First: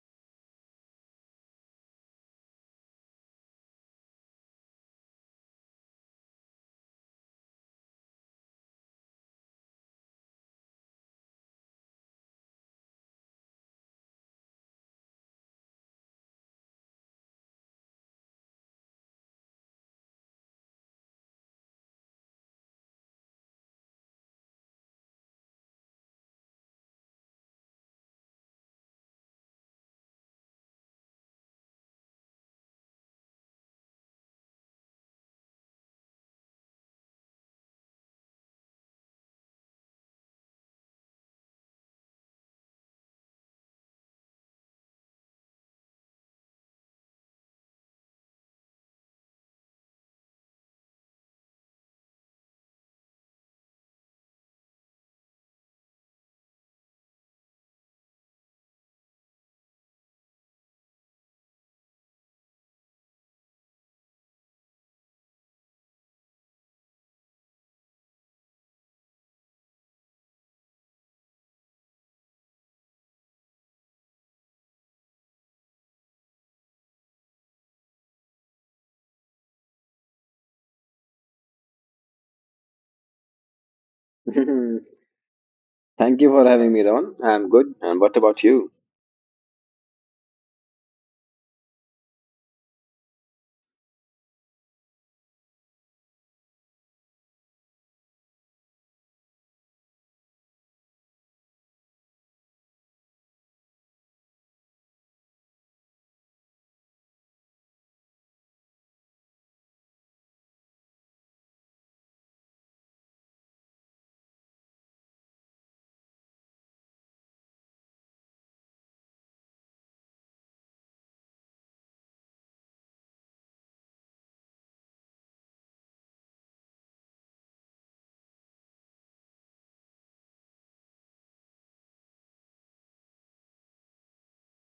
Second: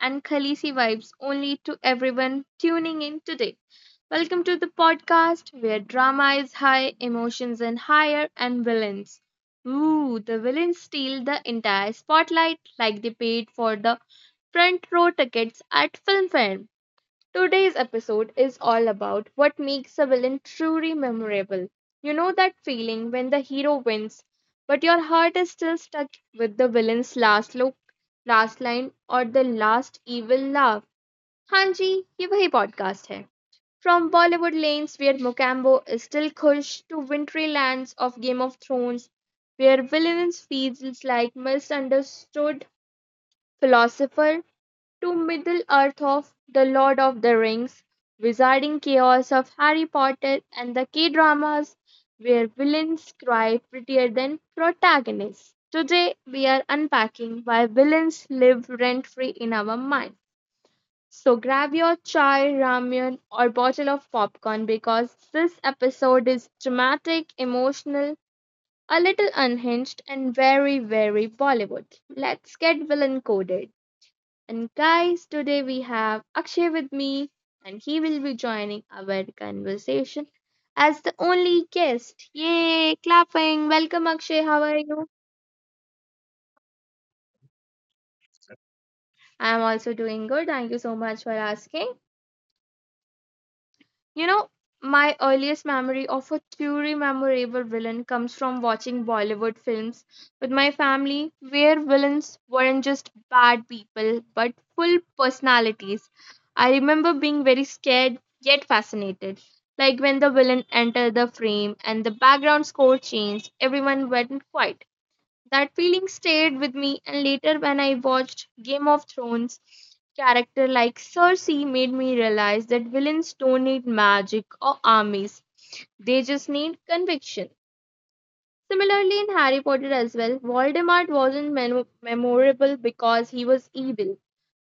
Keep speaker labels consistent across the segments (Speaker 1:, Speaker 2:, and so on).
Speaker 1: and Khaleesi vibes only to everyone tuning in today. Welcome to the podcast where drama is high, emotions and higher, and villains. Ooh, the villains steal the entire spotlight like they paid for the front row tickets at film fair. Today's episode is all about what makes a villain truly memorable. You know that feeling when the hero wins, but your heart is still stuck with the villain's last look, last line, or the last evil laugh. Hanji, ये वही podcast है. From Bollywood lanes where Mokambo is still Kush to wintry lands of Game of Thrones, where villains feels like misunderstood philosopher to Middle Earth of The Lord of the Rings, wizarding chaos of Harry Potter and the K dramas where villains cry prettier than protagonists. Today we are unpacking why villains live rent free in our mind. So grab your chai, ramen, or bottle of popcorn because this episode is dramatic, emotional, a little unhinged, and very, very Bollywood. Let's get villain coded. And guys, today we have Akshay with me, and he will be joining our conversation as the only guest. Yay! Clapping. Welcome, Akshay. How are
Speaker 2: Thank
Speaker 1: you?
Speaker 2: you for having me, Raman. I'm good. And what about you?
Speaker 1: I'm also doing good. Thank you so much for asking. You know, my earliest memory of a truly memorable villain comes from watching Bollywood films with my family, where villains weren't just bad people but full personalities. I remember being very scared yet fascinated. Like when the villain entered the frame and the background score changed, everyone went quiet. That feeling stayed with me, and later, when I watched Game of Thrones, character like Cersei made me realize that villains don't need magic or armies, they just need conviction. Similarly, in Harry Potter as well, Voldemort wasn't memorable because he was evil,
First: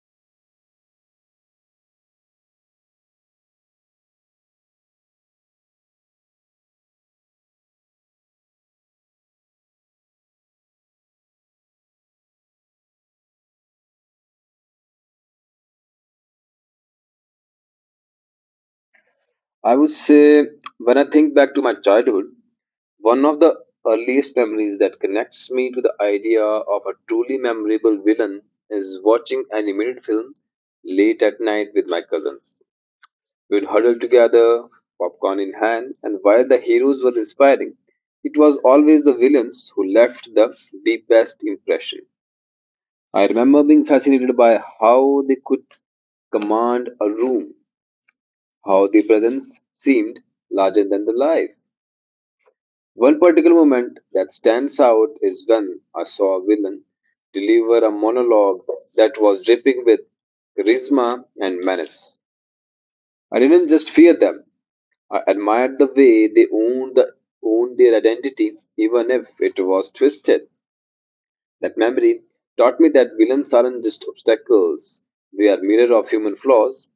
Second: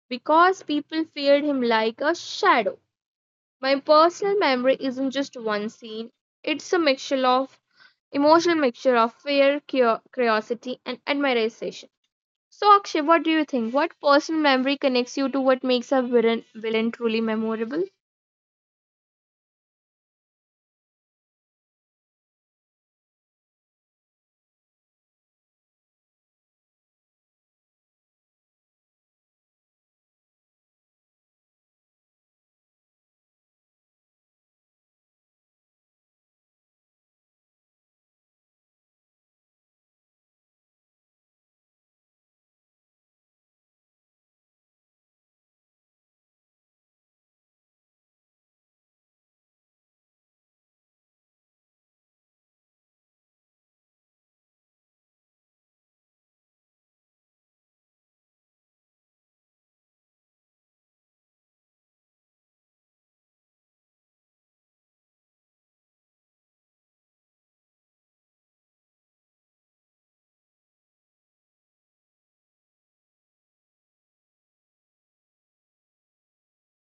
Speaker 1: because people feared him like a shadow. My personal memory isn't just one scene, it's a mixture of emotional mixture of fear, curiosity, and admiration. So, Akshay, what do you think? What personal memory connects you to what makes a villain truly memorable?
Speaker 2: I would say, when I think back to my childhood, one of the earliest memories that connects me to the idea of a truly memorable villain is watching animated film late at night with my cousins. We'd huddle together, popcorn in hand, and while the heroes were inspiring, it was always the villains who left the deepest impression. I remember being fascinated by how they could command a room, how their presence seemed larger than the life. One particular moment that stands out is when I saw a villain deliver a monologue that was dripping with charisma and menace. I didn't just fear them, I admired the way they owned their identity, even if it was twisted. That memory taught me that villains aren't just obstacles, they are mirror of human flaws,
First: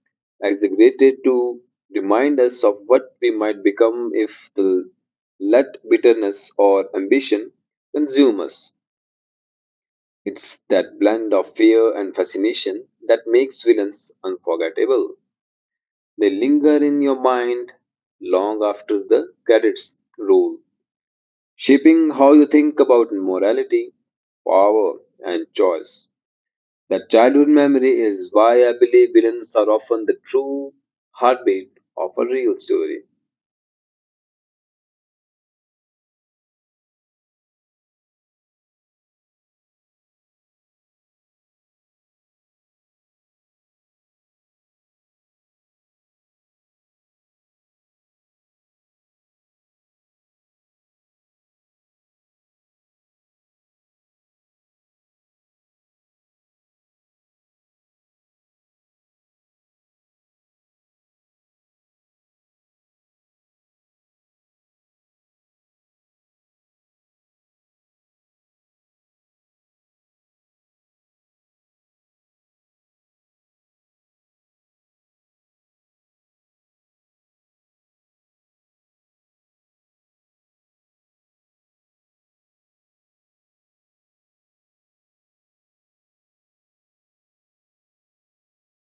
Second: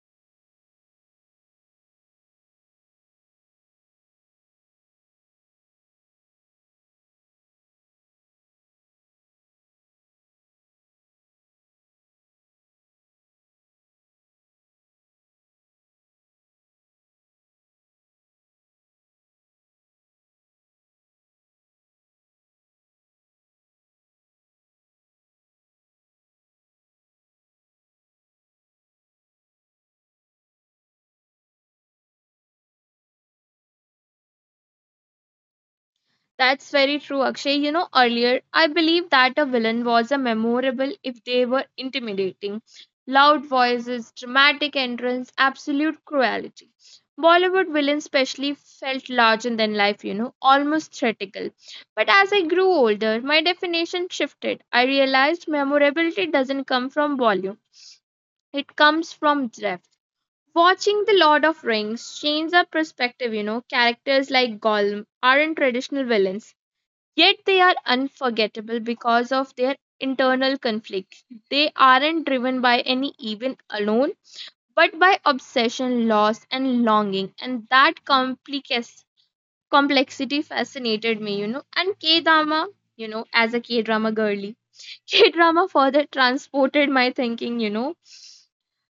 Speaker 2: exaggerated to remind us of what we might become if the let bitterness or ambition consume us. It's that blend of fear and fascination that makes villains unforgettable. They linger in your mind long after the credits roll, shaping how you think about morality, power, and choice. That childhood memory is why I believe villains are often the true heartbeat of a real story.
Speaker 1: That's very true, Akshay. You know, earlier I believed that a villain was a memorable if they were intimidating. Loud voices, dramatic entrance, absolute cruelty. Bollywood villains, especially, felt larger than life, you know, almost theatrical. But as I grew older, my definition shifted. I realized memorability doesn't come from volume, it comes from depth. Watching The Lord of Rings changed our perspective, you know. Characters like Gollum aren't traditional villains, yet they are unforgettable because of their internal conflicts. They aren't driven by any evil alone, but by obsession, loss, and longing. And that complexity fascinated me, you know. And K drama, you know, as a K drama girly. K drama further transported my thinking, you know.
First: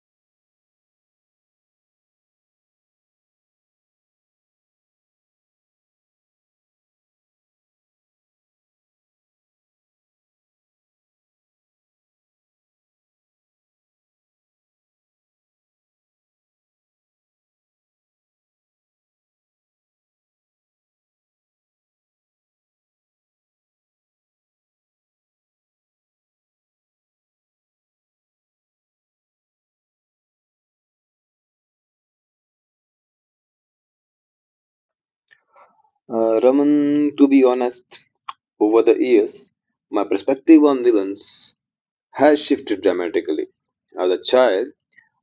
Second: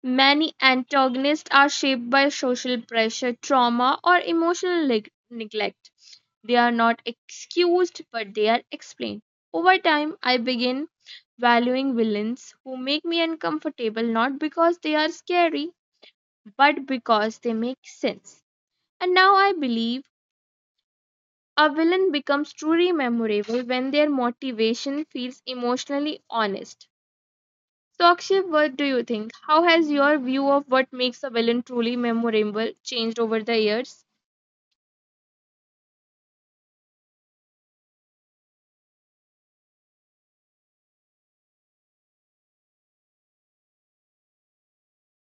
Speaker 1: Many antagonists are shaped by social pressure, trauma, or emotional neglect. They are not excused, but they are explained. Over time, I begin valuing villains who make me uncomfortable not because they are scary, but because they make sense. And now I believe a villain becomes truly memorable when their motivation feels emotionally honest. So, Akshay, what do you think? How has your view of what makes a villain truly memorable changed over the years?
Speaker 2: Raman, to be honest, over the years, my perspective on villains has shifted dramatically. As a child,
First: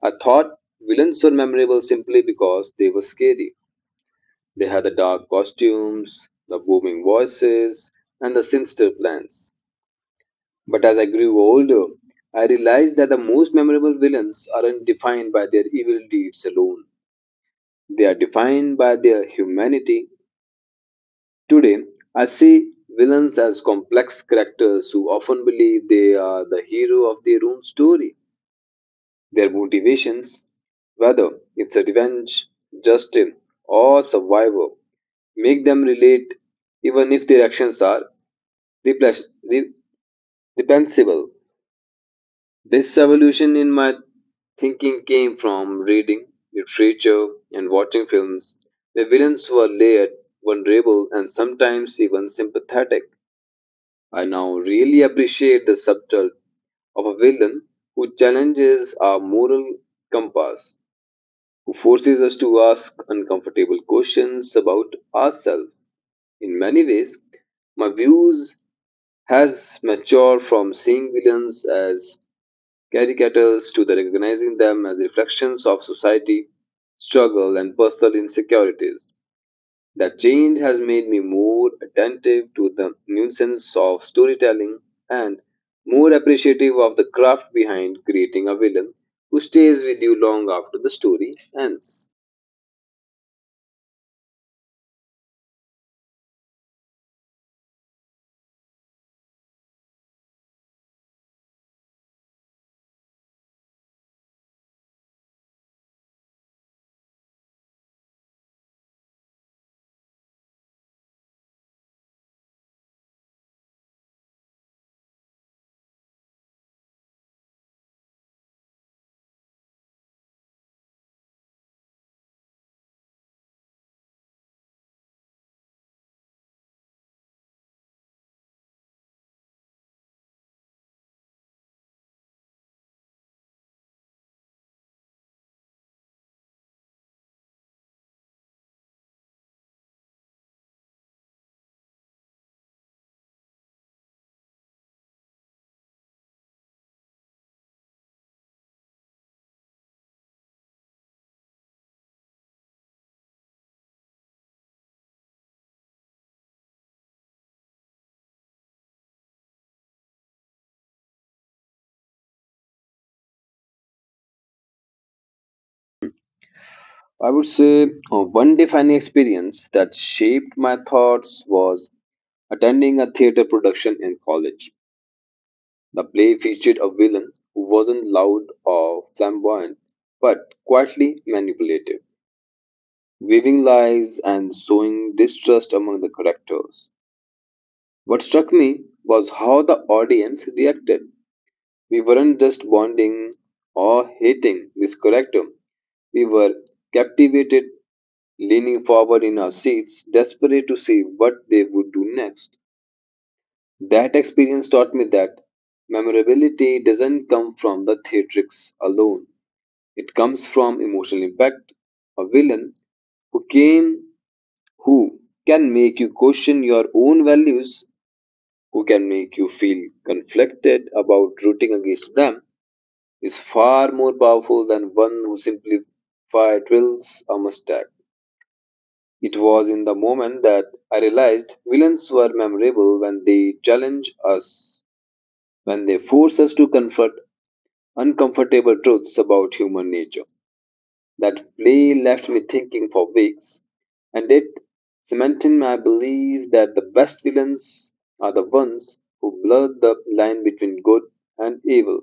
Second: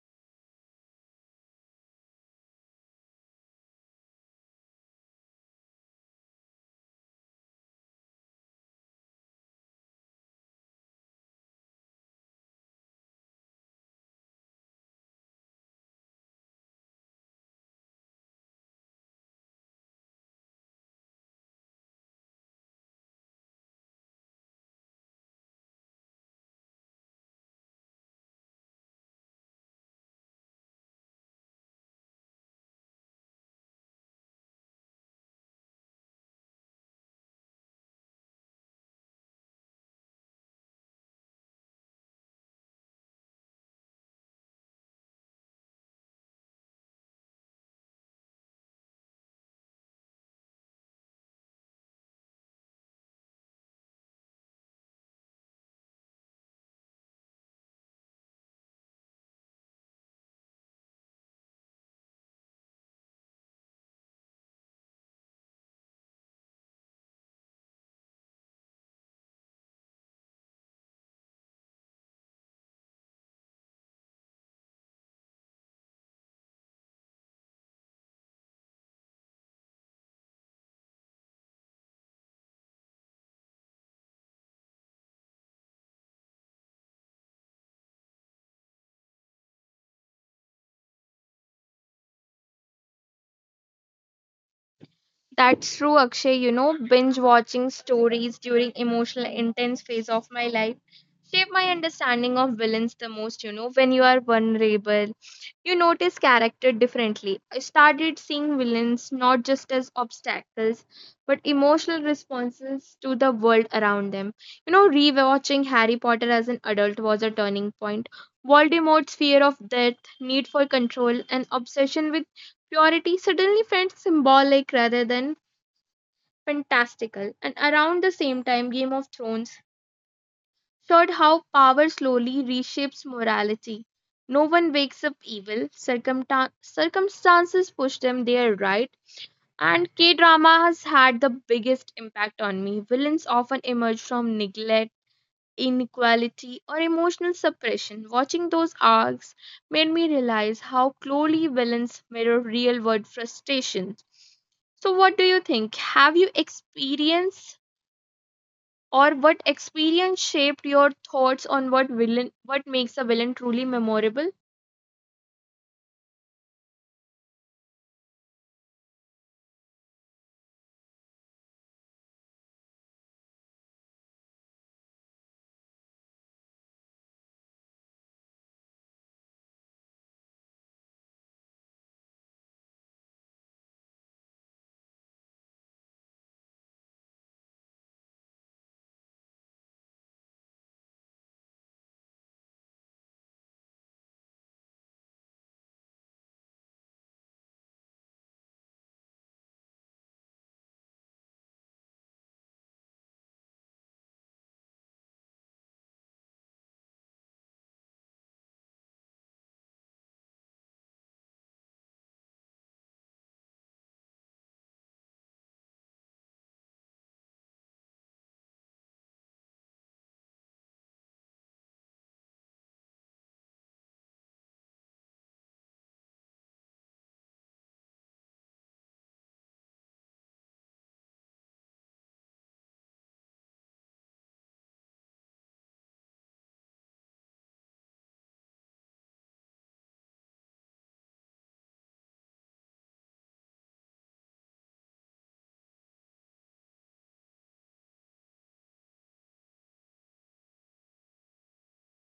Speaker 2: I thought villains were memorable simply because they were scary. They had the dark costumes, the booming voices, and the sinister plans. But as I grew older, I realized that the most memorable villains aren't defined by their evil deeds alone. They are defined by their humanity. Today, I see villains as complex characters who often believe they are the hero of their own story. Their motivations, whether it's a revenge, justice, or survival, make them relate even if their actions are repres- re- reprehensible. This evolution in my thinking came from reading literature and watching films where villains were layered, vulnerable, and sometimes even sympathetic. I now really appreciate the subtle of a villain who challenges our moral compass, who forces us to ask uncomfortable questions about ourselves. In many ways, my views has matured from seeing villains as caricatures to the recognizing them as reflections of society, struggle, and personal insecurities. That change has made me more attentive to the nuisance of storytelling and more appreciative of the craft behind creating a villain who stays with you long after the story ends.
Speaker 1: That's true, Akshay. You know, binge watching stories during emotional intense phase of my life shape my understanding of villains the most. You know, when you are vulnerable, you notice character differently. I started seeing villains not just as obstacles, but emotional responses to the world around them. You know, rewatching Harry Potter as an adult was a turning point. Voldemort's fear of death, need for control, and obsession with purity suddenly felt symbolic rather than fantastical, and around the same time, Game of Thrones showed how power slowly reshapes morality. No one wakes up evil, circumstances push them there, right? And K drama has had the biggest impact on me. Villains often emerge from neglect, inequality, or emotional suppression. Watching those arcs made me realize how closely villains mirror real world frustrations. So, what do you think? Have you experienced or what experience shaped your thoughts on what makes a villain truly memorable?
Speaker 2: I would say one defining experience that shaped my thoughts was attending a theater production in college. The play featured a villain who wasn't loud or flamboyant, but quietly manipulative, weaving lies and sowing distrust among the characters. What struck me was how the audience reacted. We weren't just bonding or hating this character, we were captivated, leaning forward in our seats, desperate to see what they would do next. That experience taught me that memorability doesn't come from the theatrics alone. It comes from emotional impact. A villain who came who can make you question your own values, who can make you feel conflicted about rooting against them, is far more powerful than one who simply fire drills a mustache. It was in the moment that I realized villains were memorable when they challenge us, when they force us to confront uncomfortable truths about human nature. That play left me thinking for weeks, and it cemented my belief that the best villains are the ones who blur the line between good and evil,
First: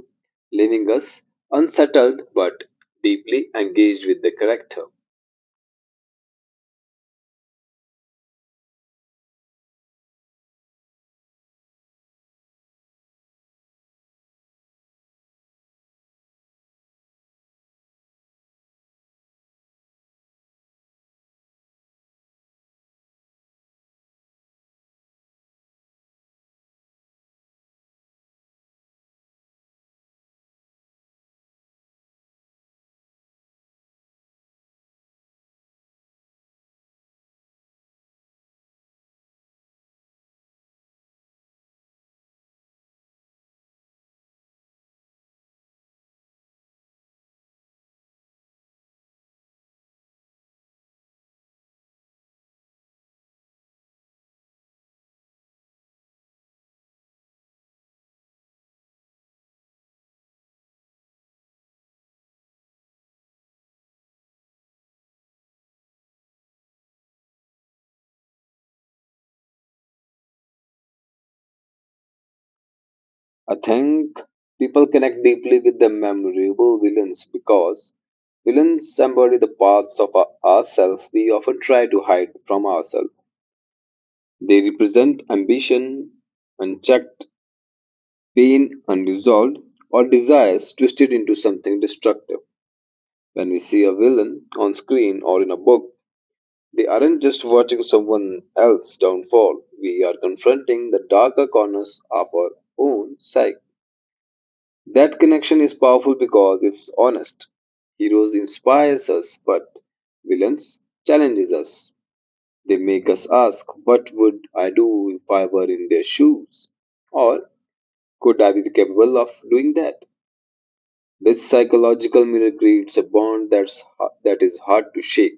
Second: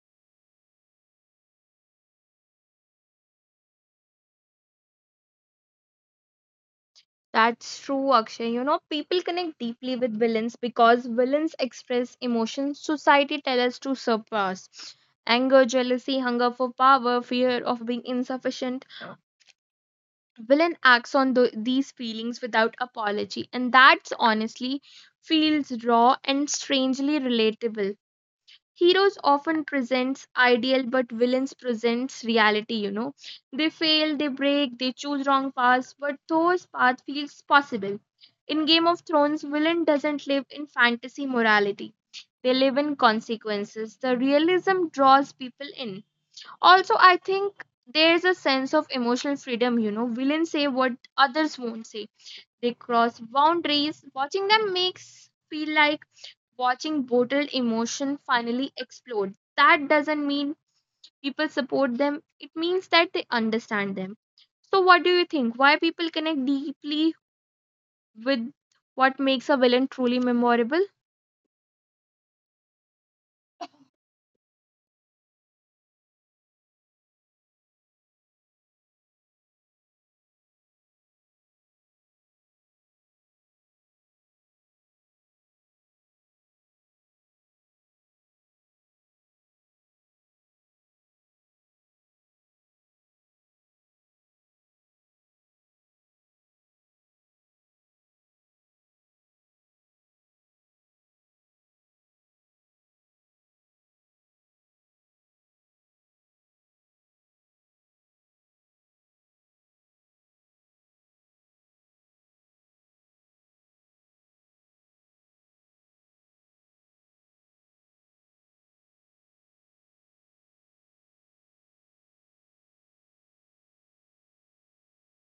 Speaker 2: leaving us unsettled but deeply engaged with the character.
Speaker 1: That's true, Akshay. You know, people connect deeply with villains because villains express emotions society tells us to suppress. Anger, jealousy, hunger for power, fear of being insufficient. Villain acts on these feelings without apology, and that's honestly feels raw and strangely relatable. Heroes often presents ideal, but villains presents reality, you know. They fail, they break, they choose wrong paths, but those path feels possible. In Game of Thrones, villain doesn't live in fantasy morality, they live in consequences. The realism draws people in. Also, I think there's a sense of emotional freedom. You know, villains say what others won't say. They cross boundaries. Watching them makes feel like watching bottled emotion finally explode. That doesn't mean people support them, it means that they understand them. So, what do you think? Why people connect deeply with what makes a villain truly memorable?
Speaker 2: I think people connect deeply with the memorable villains because villains embody the parts of ourselves we often try to hide from ourselves. They represent ambition, unchecked pain unresolved, or desires twisted into something destructive. When we see a villain on screen or in a book, they aren't just watching someone else's downfall. We are confronting the darker corners of our own psyche. That connection is powerful because it's honest. Heroes inspires us, but villains challenges us. They make us ask, what would I do if I were in their shoes? Or could I be capable of doing that? This psychological mirror creates a bond that is hard to shake.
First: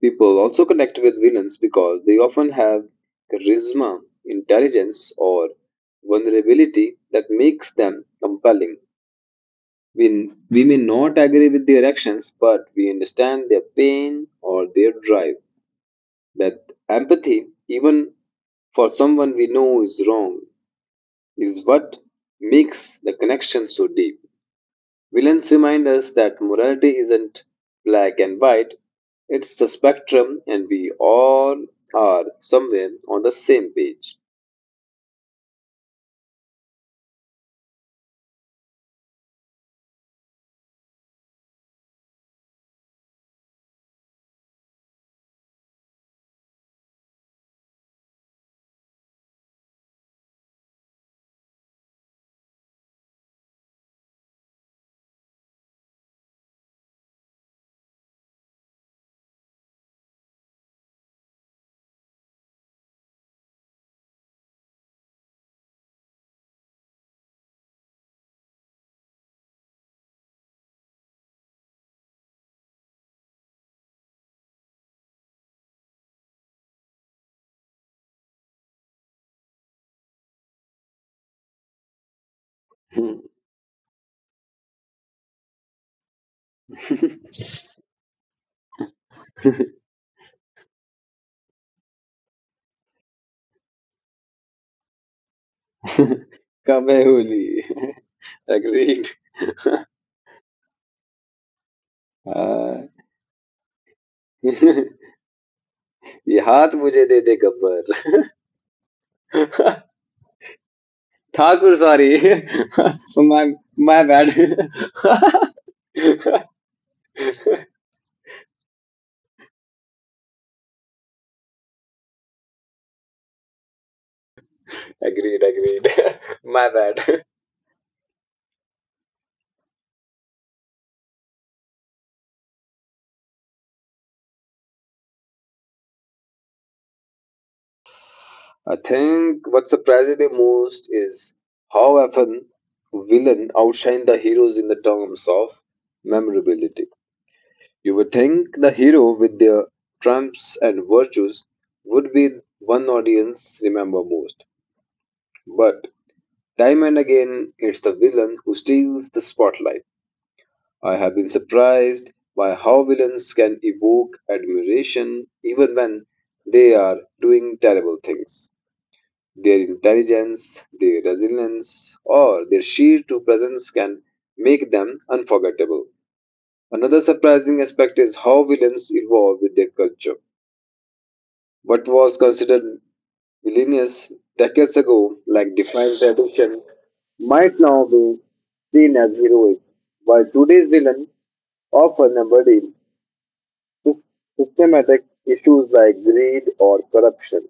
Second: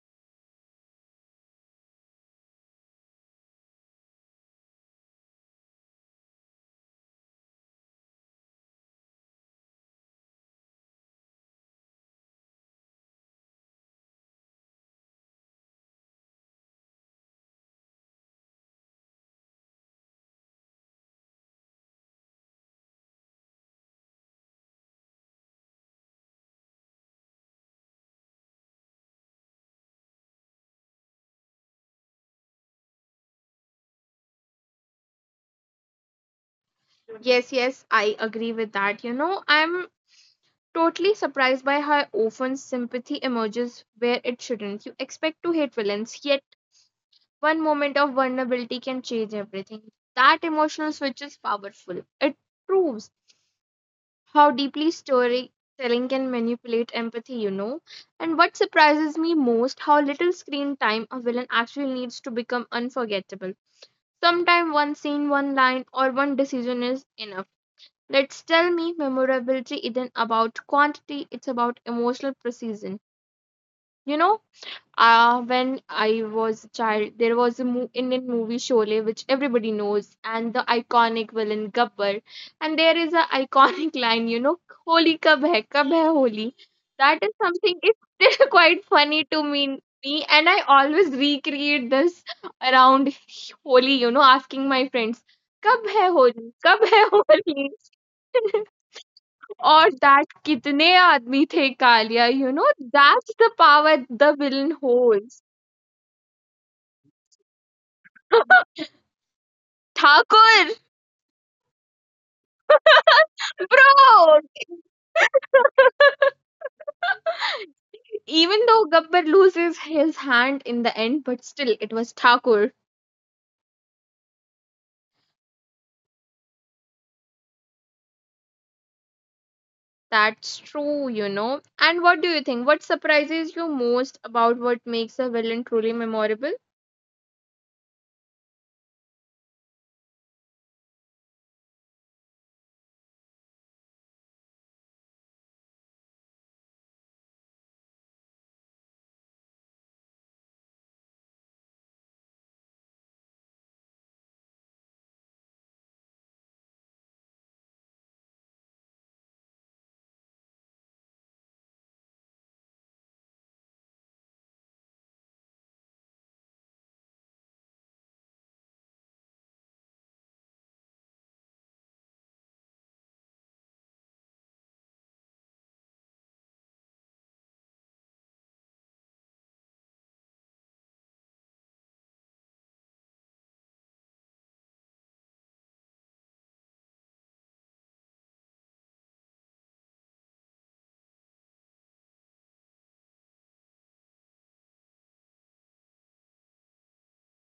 Speaker 2: People also connect with villains because they often have charisma, intelligence, or vulnerability that makes them compelling. We may not agree with their actions, but we understand their pain or their drive. That empathy, even for someone we know is wrong, is what makes the connection so deep. Villains remind us that morality isn't black and white, it's the spectrum, and we all are somewhere on the same page.
Speaker 1: Yes, yes, I agree with that. You know, I'm totally surprised by how often sympathy emerges where it shouldn't. You expect to hate villains, yet one moment of vulnerability can change everything. That emotional switch is powerful. It proves how deeply storytelling can manipulate empathy, you know. And what surprises me most, how little screen time a villain actually needs to become unforgettable. Sometimes one scene, one line, or one decision is enough. Let's tell me memorability isn't about quantity, it's about emotional precision. You know, when I was a child, there was a Indian movie Sholay, which everybody knows, and the iconic villain Gabbar. And there is a iconic line, you know, Holi kab hai Holi. That is something, it's still quite funny to me, and I always recreate this around Holi, you know, asking my friends, Kab hai Holi, kab hai
Speaker 2: कबे Holi
Speaker 1: Holi.
Speaker 2: agreed
Speaker 1: Or that kitne aadmi the kalia, you know,
Speaker 2: हाँ।
Speaker 1: that's the power the villain holds.
Speaker 2: ये हाथ मुझे दे दे Gabbar
Speaker 1: Thakur,
Speaker 2: Thakur sorry So my
Speaker 1: bro.
Speaker 2: bad.
Speaker 1: Even though Gabbar loses his hand in the end, but still it was Thakur.
Speaker 2: Agreed, agreed. My bad.
Speaker 1: That's true, you know. And what do you think? What surprises you most about what makes a villain truly memorable?
Speaker 2: I think what surprised me most is how often villain outshine the heroes in the terms of memorability. You would think the hero with their trumps and virtues would be one audience remember most. But time and again it's the villain who steals the spotlight. I have been surprised by how villains can evoke admiration even when they are doing terrible things. Their intelligence, their resilience, or their sheer to presence can make them unforgettable. Another surprising aspect is how villains evolve with their culture. What was considered villainous decades ago, like defined tradition, might now be seen as heroic, while today's villain often systematic issues like greed or corruption.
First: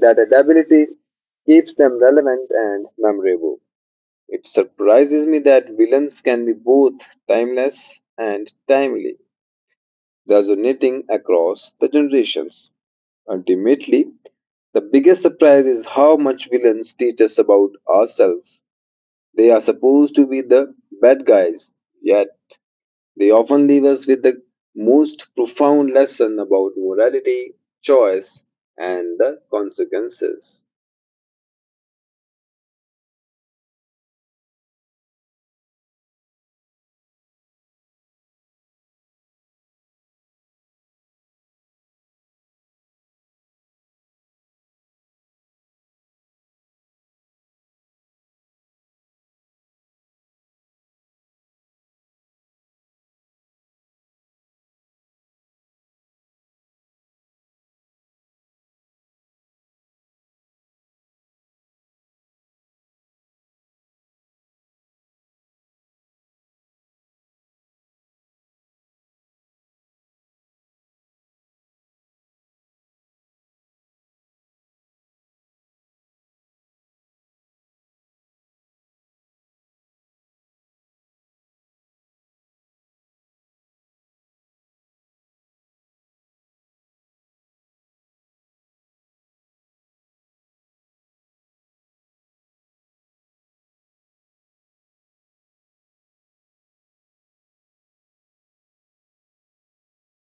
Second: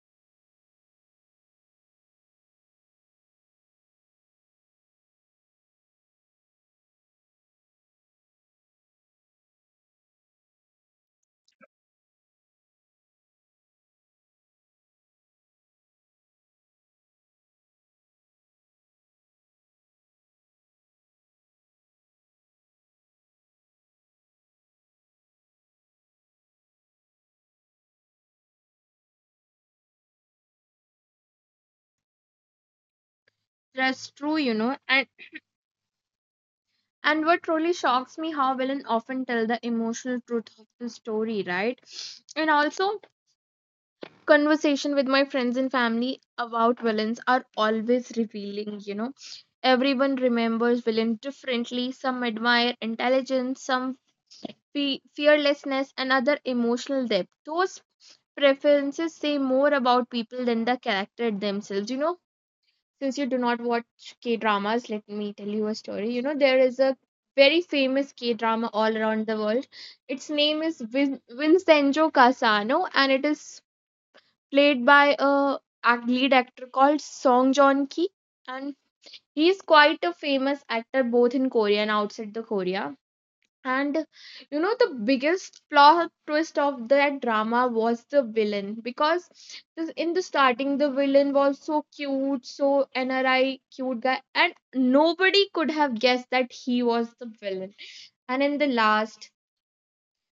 Speaker 2: That adaptability keeps them relevant and memorable. It surprises me that villains can be both timeless and timely, resonating across the generations. Ultimately, the biggest surprise is how much villains teach us about ourselves. They are supposed to be the bad guys, yet they often leave us with the most profound lesson about morality, choice, and the consequences.
Speaker 1: That's true, you know. And what truly shocks me how villain often tell the emotional truth of the story, right? And also conversation with my friends and family about villains are always revealing, you know. Everyone remembers villain differently. Some admire intelligence, some fearlessness, and other emotional depth. Those preferences say more about people than the character themselves. You know, since you do not watch K dramas, let me tell you a story. You know, there is a very famous K drama all around the world. Its name is Vincenzo Casano, and it is played by a lead actor called Song Joong Ki, and he is quite a famous actor both in Korea and outside the Korea. And you know the biggest plot twist of that drama was the villain because this- in the starting the villain was so cute, so NRI cute guy, and nobody could have guessed that he was the villain. And in the last,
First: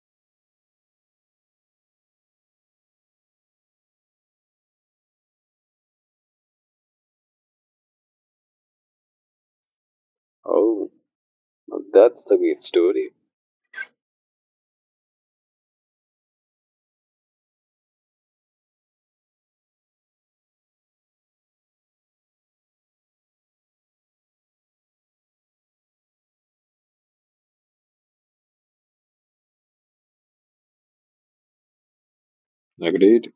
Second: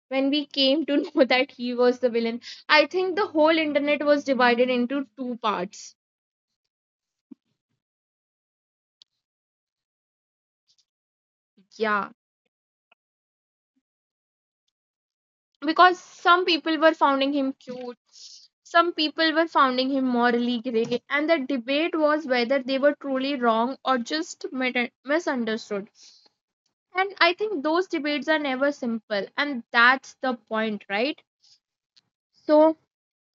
Speaker 1: when we came to know that he was the villain, I think the whole internet was divided into two parts.
Speaker 2: Oh, now
Speaker 1: Yeah,
Speaker 2: that's a great story.
Speaker 1: because some people were finding him cute, some people were finding him morally grey, and the debate was whether they were truly wrong or just misunderstood. And I think those debates are never simple, and that's the point, right? So,
Speaker 2: Agreed.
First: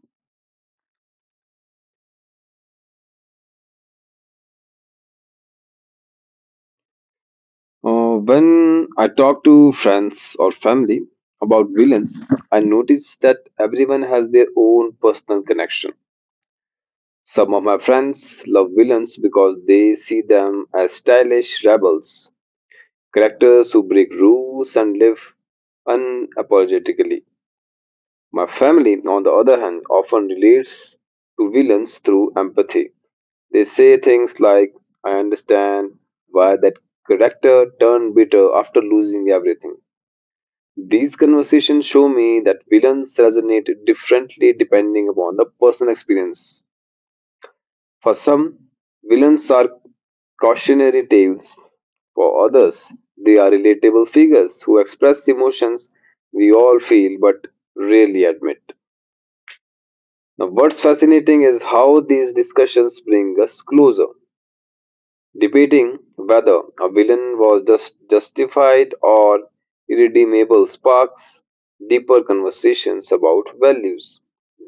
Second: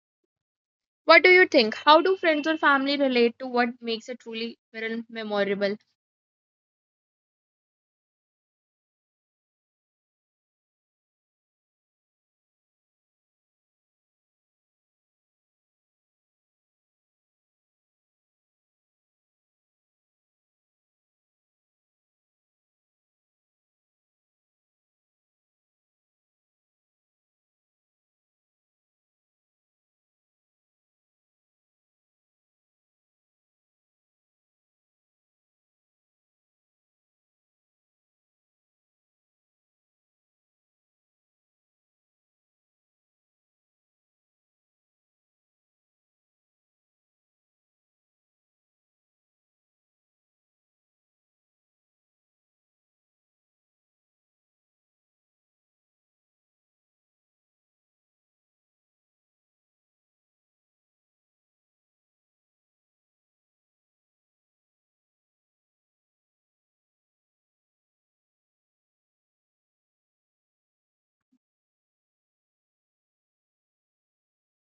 Speaker 1: what do you think? How do friends or family relate to what makes a truly memorable?
Speaker 2: When I talk to friends or family about villains, I notice that everyone has their own personal connection. Some of my friends love villains because they see them as stylish rebels, characters who break rules and live unapologetically. My family, on the other hand, often relates to villains through empathy. They say things like, I understand why that character turned bitter after losing everything. These conversations show me that villains resonate differently depending upon the personal experience. For some, villains are cautionary tales. For others, they are relatable figures who express emotions we all feel but rarely admit. Now, what's fascinating is how these discussions bring us closer. Debating whether a villain was just justified or irredeemable sparks deeper conversations about values,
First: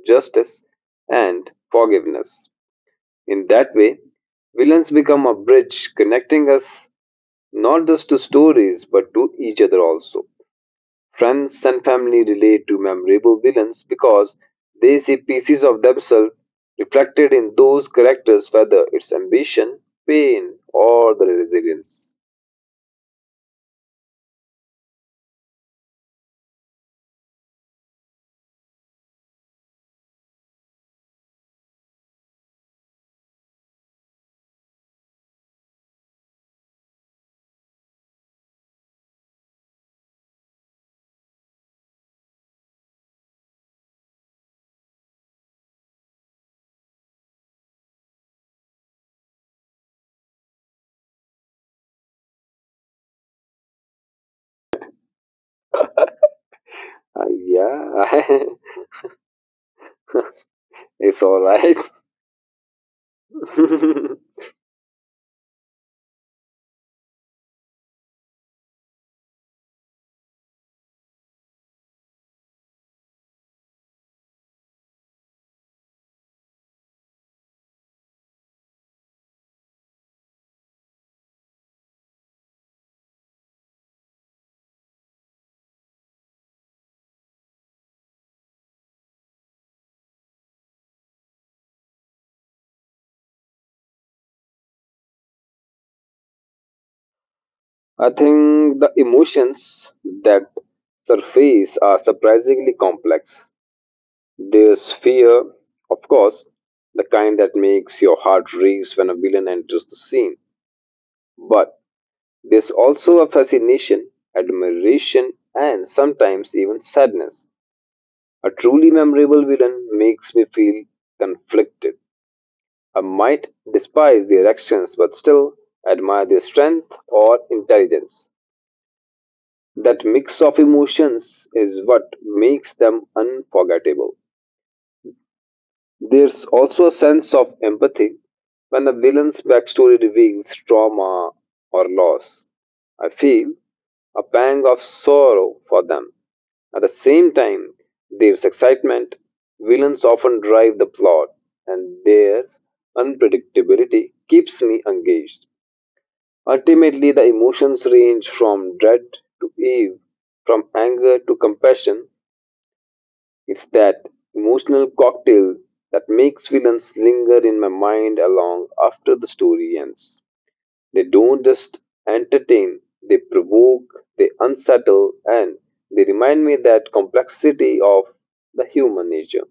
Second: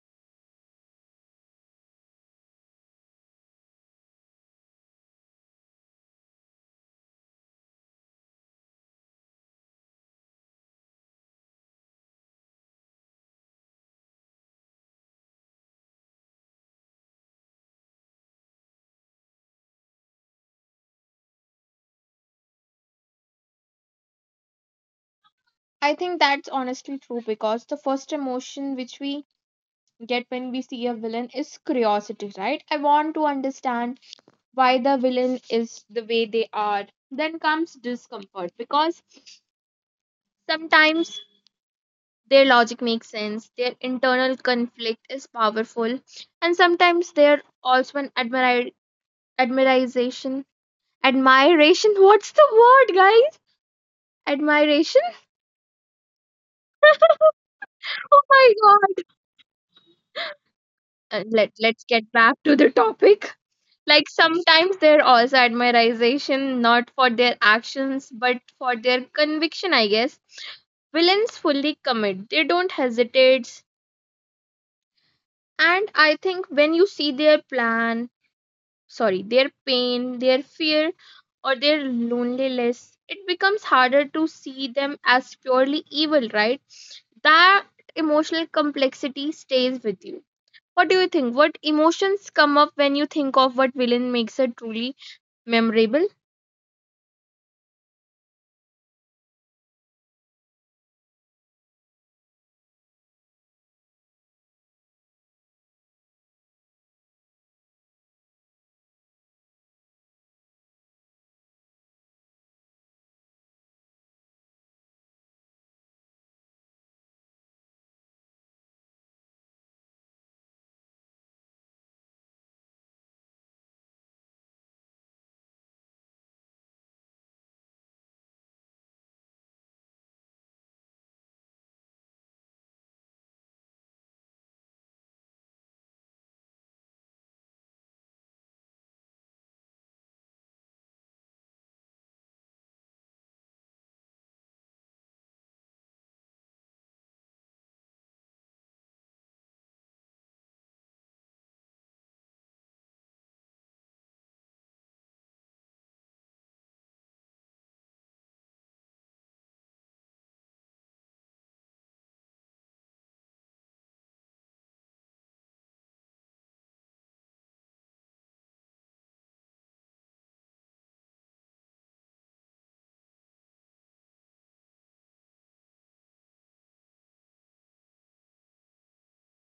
Speaker 2: justice, and forgiveness. In that way, villains become a bridge connecting us not just to stories but to each other also. Friends and family relate to memorable villains because they see pieces of themselves reflected in those characters, whether it's ambition, pain, or the resilience.
Speaker 1: I think that's honestly true because the first emotion which we get when we see a villain is curiosity, right? I want to understand why the villain is the way they are. Then comes discomfort because sometimes their logic makes sense, their internal conflict is powerful, and sometimes they're also an admiration. Admiration? What's the word, guys? Admiration?
Speaker 2: Yeah,
Speaker 1: Oh my god.
Speaker 2: it's
Speaker 1: Uh, let,
Speaker 2: alright.
Speaker 1: let's get back to the topic. Like sometimes they're also admiration not for their actions but for their conviction, I guess. Villains fully commit, they don't hesitate. And I think when you see their plan, sorry, their pain, their fear, or their loneliness, it becomes harder to see them as purely evil, right? That emotional complexity stays with you. What do you think? What emotions come up when you think of what villain makes a truly memorable?
Speaker 2: I think the emotions that surface are surprisingly complex. There's fear, of course, the kind that makes your heart race when a villain enters the scene. But there's also a fascination, admiration, and sometimes even sadness. A truly memorable villain makes me feel conflicted. I might despise their actions but still admire their strength or intelligence. That mix of emotions is what makes them unforgettable. There's also a sense of empathy when the villain's backstory reveals trauma or loss. I feel a pang of sorrow for them. At the same time, there's excitement, villains often drive the plot, and their unpredictability keeps me engaged. Ultimately, the emotions range from dread to awe, from anger to compassion. It's that emotional cocktail that makes villains linger in my mind long after the story ends. They don't just entertain, they provoke, they unsettle, and they remind me that complexity of the human nature.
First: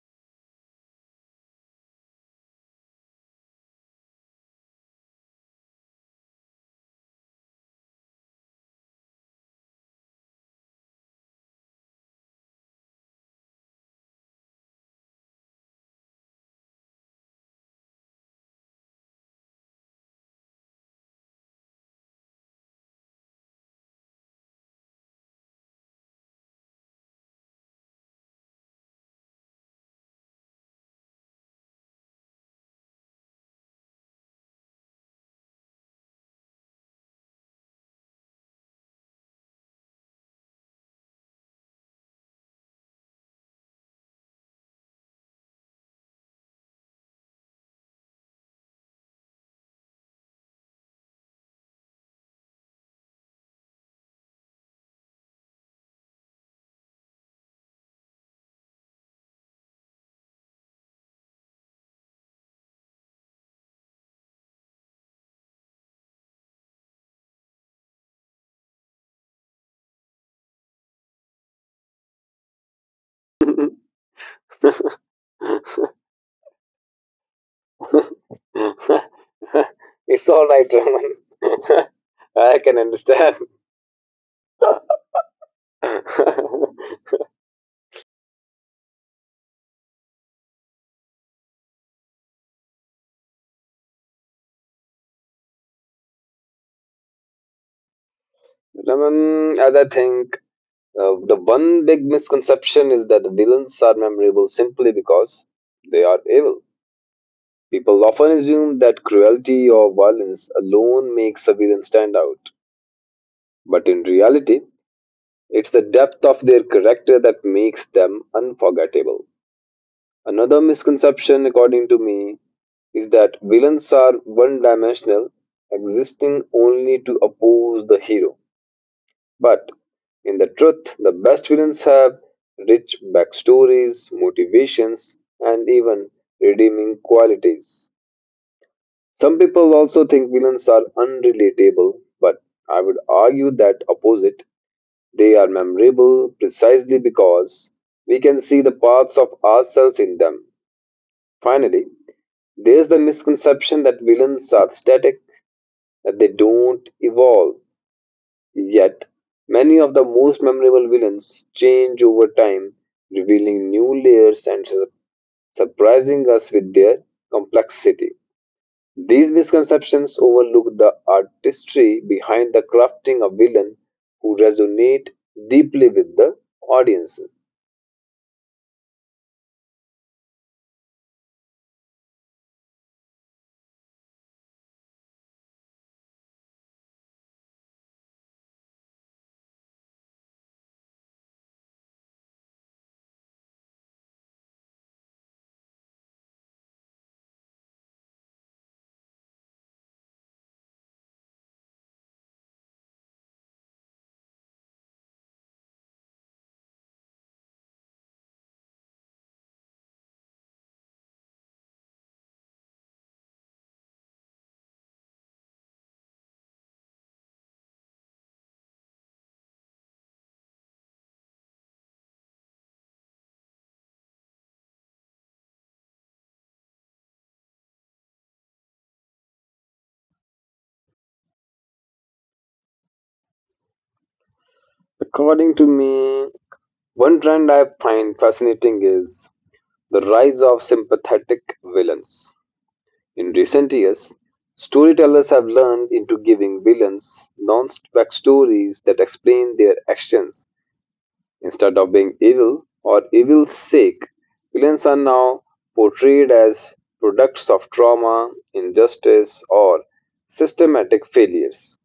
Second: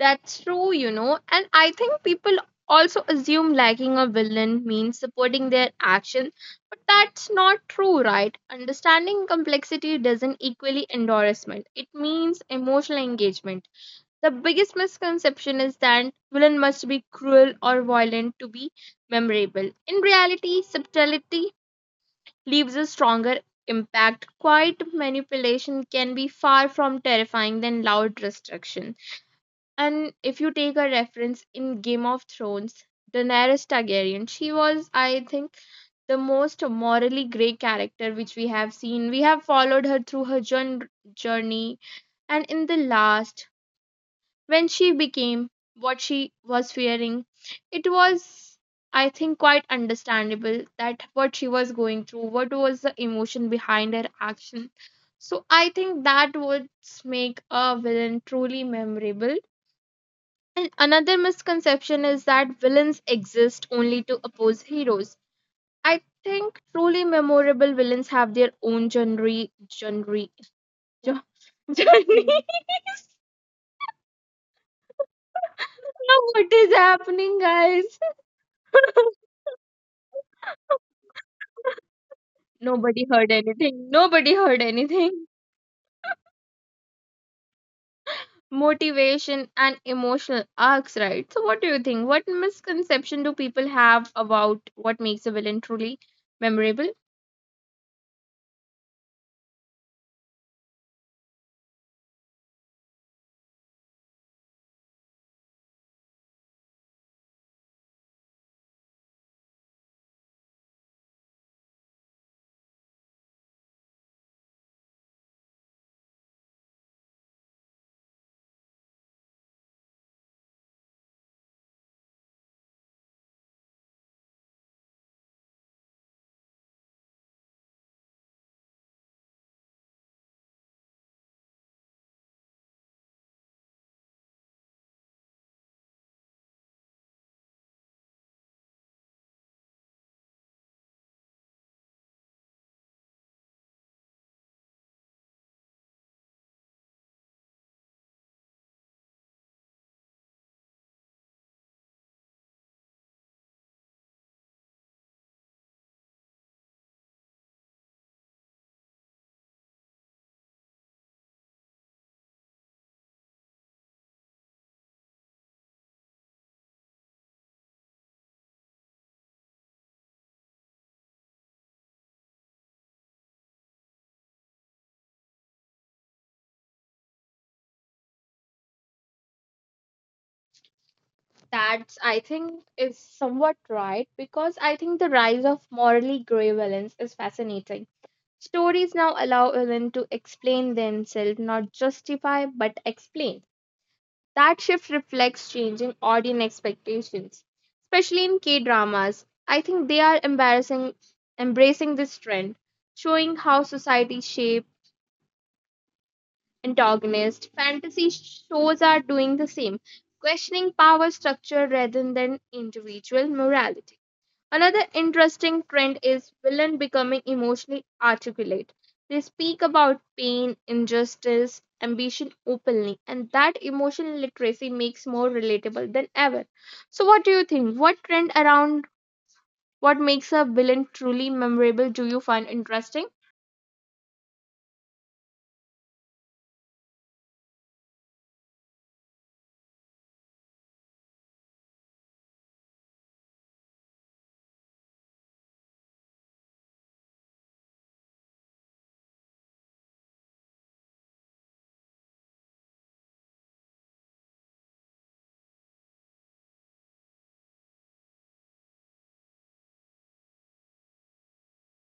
Speaker 1: That's true, you know, and I think people also assume liking a villain means supporting their action, but that's not true, right? Understanding complexity doesn't equally endorsement, it means emotional engagement. The biggest misconception is that villain must be cruel or violent to be memorable. In reality, subtlety leaves a stronger impact. Quiet manipulation can be far from terrifying than loud destruction. And if you take a reference in Game of Thrones, Daenerys Targaryen, she was, I think, the most morally grey character which we have seen. We have followed her through her journey, and in the last, when she became what she was fearing, it was, I think, quite understandable that what she was going through, what was the emotion behind her action. So I think that would make a villain truly memorable, and another misconception is that villains exist only to oppose heroes. I think truly memorable villains have their own genre, jo- journey. Now what is happening, guys?
Speaker 2: It's all right, Raman. I can
Speaker 1: Nobody heard
Speaker 2: understand.
Speaker 1: anything. Nobody heard anything. Motivation and emotional arcs, right? So, what do you think? What misconception do people have about what makes a villain truly memorable?
Speaker 2: Raman, as I think, the one big misconception is that the villains are memorable simply because they are evil. People often assume that cruelty or violence alone makes a villain stand out. But in reality, it's the depth of their character that makes them unforgettable. Another misconception, according to me, is that villains are one dimensional, existing only to oppose the hero. But in the truth, the best villains have rich backstories, motivations, and even redeeming qualities. Some people also think villains are unrelatable, but I would argue that opposite. They are memorable precisely because we can see the parts of ourselves in them. Finally, there's the misconception that villains are static, that they don't evolve. Yet, many of the most memorable villains change over time, revealing new layers and surprising us with their complexity. These misconceptions overlook the artistry behind the crafting of villain who resonate deeply with the audience.
Speaker 1: That's, I think, is somewhat right because I think the rise of morally grey villains is fascinating. Stories now allow villains to explain themselves, not justify, but explain. That shift reflects changing audience expectations, especially in K dramas. I think they are embracing this trend, showing how society shape antagonists. Fantasy shows are doing the same, questioning power structure rather than individual morality. Another interesting trend is villain becoming emotionally articulate. They speak about pain, injustice, ambition openly, and that emotional literacy makes more relatable than ever. So what do you think? What trend around what makes a villain truly memorable do you find interesting?
Speaker 2: According to me, one trend I find fascinating is the rise of sympathetic villains. In recent years, storytellers have learned into giving villains non-spec stories that explain their actions instead of being evil or evil's sake. Villains are now portrayed as products of trauma, injustice, or systematic failures.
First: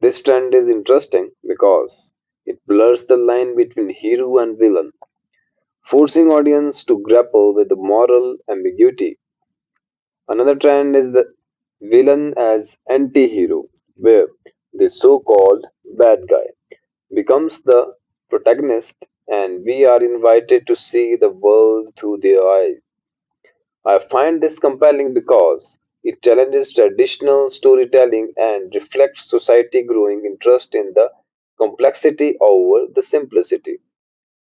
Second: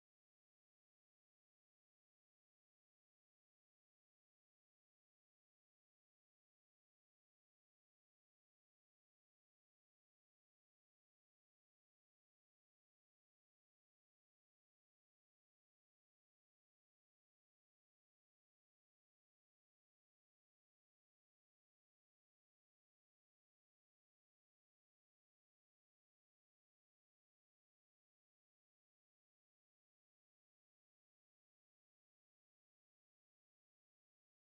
Speaker 2: This trend is interesting because it blurs the line between hero and villain, forcing audience to grapple with the moral ambiguity. Another trend is the villain as anti-hero, where the so-called bad guy becomes the protagonist and we are invited to see the world through their eyes. I find this compelling because it challenges traditional storytelling and reflects society growing interest in the complexity over the simplicity.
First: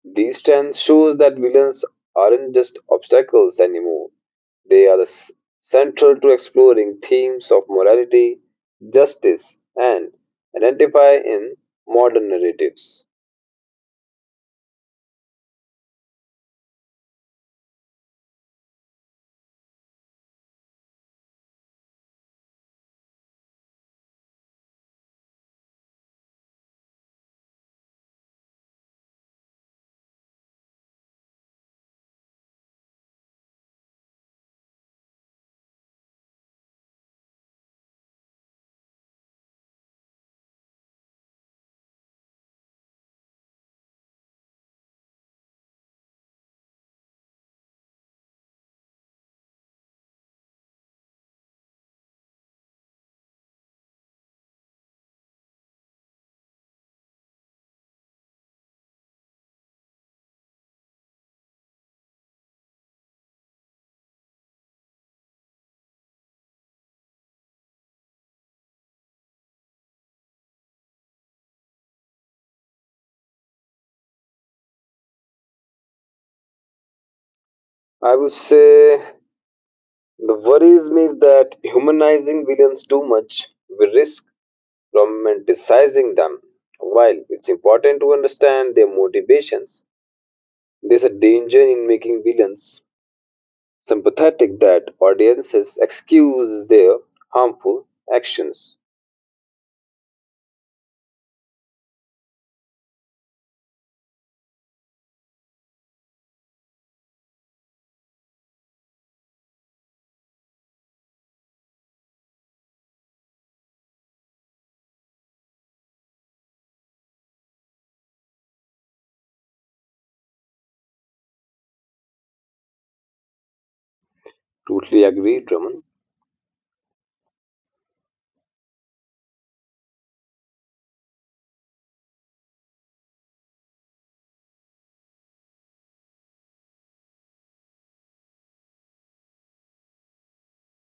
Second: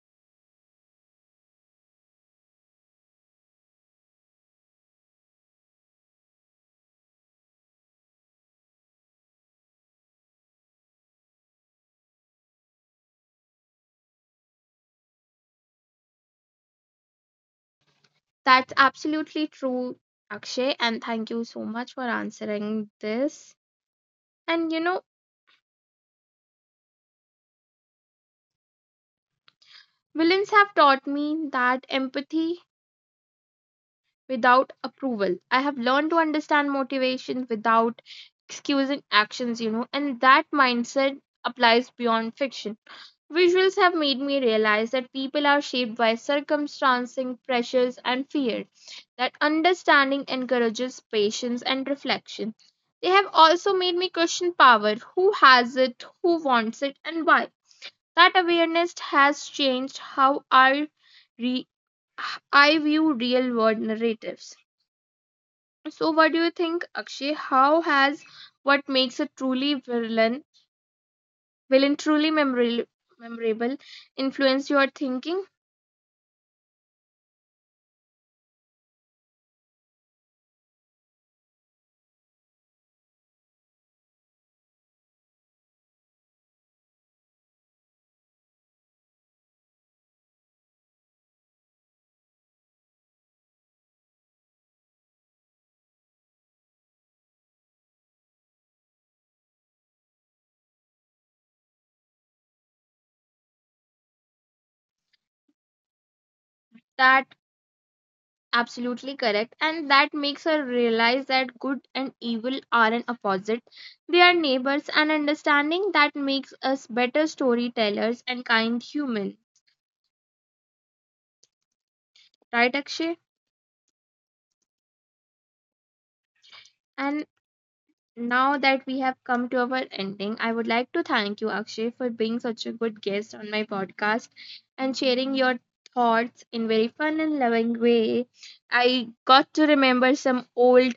Speaker 2: These trends shows that villains aren't just obstacles anymore. They are central to exploring themes of morality, justice, and identify in modern narratives.
Speaker 1: That's absolutely true, Akshay, and thank you so much for answering this. And you know, villains have taught me that empathy without approval. I have learned to understand motivation without excusing actions, you know, and that mindset applies beyond fiction. Visuals have made me realize that people are shaped by circumstances, pressures, and fears. That understanding encourages patience and reflection. They have also made me question power, who has it, who wants it, and why. That awareness has changed how re- I view real world narratives. So, what do you think, Akshay? How has what makes a truly villain, villain truly memorable, memorable, influence your thinking?
Speaker 2: I would say the worries me is that humanizing villains too much, we risk romanticizing them. While it's important to understand their motivations, there's a danger in making villains sympathetic that audiences excuse their harmful actions.
Speaker 1: That absolutely correct, and that makes her realize that good and evil aren't opposite; they are neighbors. And understanding that makes us better storytellers and kind human. Right, Akshay?
Speaker 2: Totally agree, Drummond.
Speaker 1: And now that we have come to our ending, I would like to thank you, Akshay, for being such a good guest on my podcast and sharing your thoughts in very fun and loving way. I got to remember some old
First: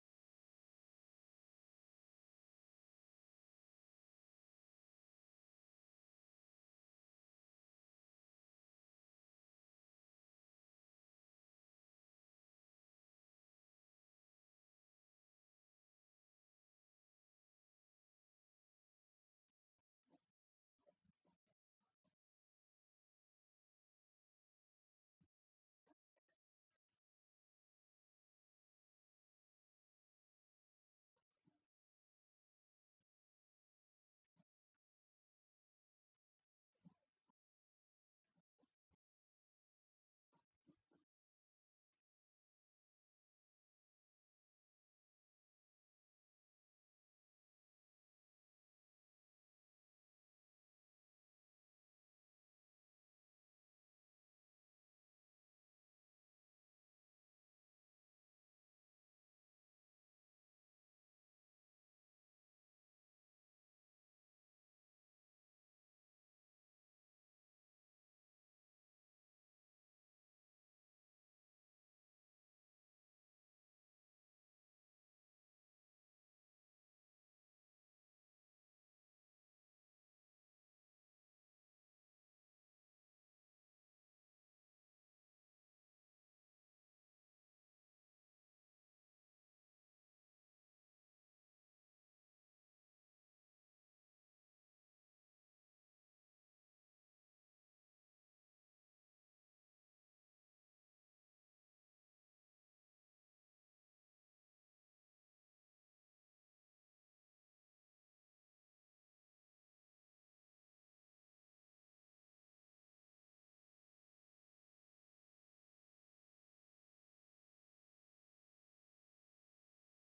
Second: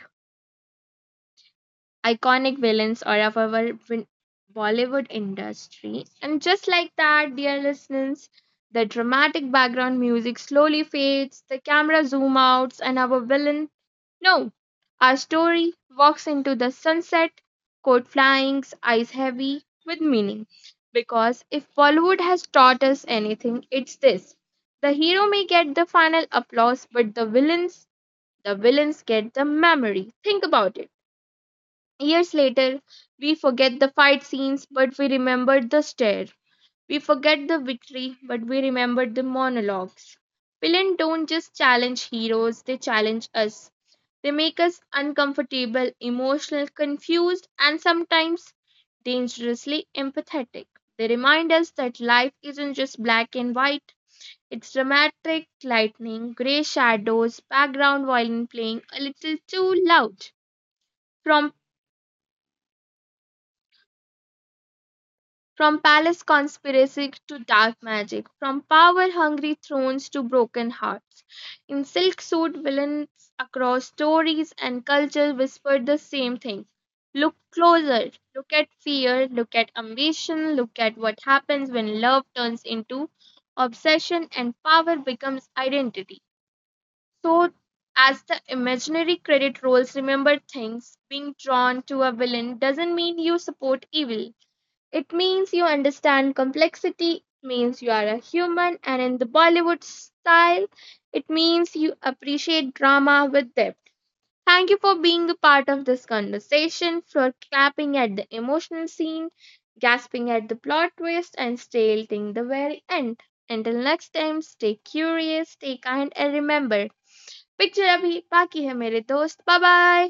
Speaker 1: iconic villains or of our Bollywood industry. And just like that, dear listeners, the dramatic background music slowly fades, the camera zoom outs, and our villain, no, our story walks into the sunset, coat flying, eyes heavy with meaning. Because if Bollywood has taught us anything, it's this. The hero may get the final applause, but the villains get the memory. Think about it. Years later, we forget the fight scenes, but we remember the stare. We forget the victory, but we remember the monologues. Villains don't just challenge heroes, they challenge us. They make us uncomfortable, emotional, confused, and sometimes dangerously empathetic. They remind us that life isn't just black and white. It's dramatic lightning, grey shadows, background violin playing a little too loud. From From palace conspiracy to dark magic, from power hungry thrones to broken hearts. In silk suit, villains across stories and culture whispered the same thing. Look closer, look at fear, look at ambition, look at what happens when love turns into obsession and power becomes identity. So, as the imaginary credit rolls, remember things being drawn to a villain doesn't mean you support evil, it means you understand complexity, it means you are a human, and in the Bollywood style, it means you appreciate drama with depth. Thank you for being a part of this conversation, for clapping at the emotional scene, gasping at the plot twist, and staying till the very end. Until next time, stay curious, stay kind, and remember, picture abhi baki hai mere dost. Bye bye.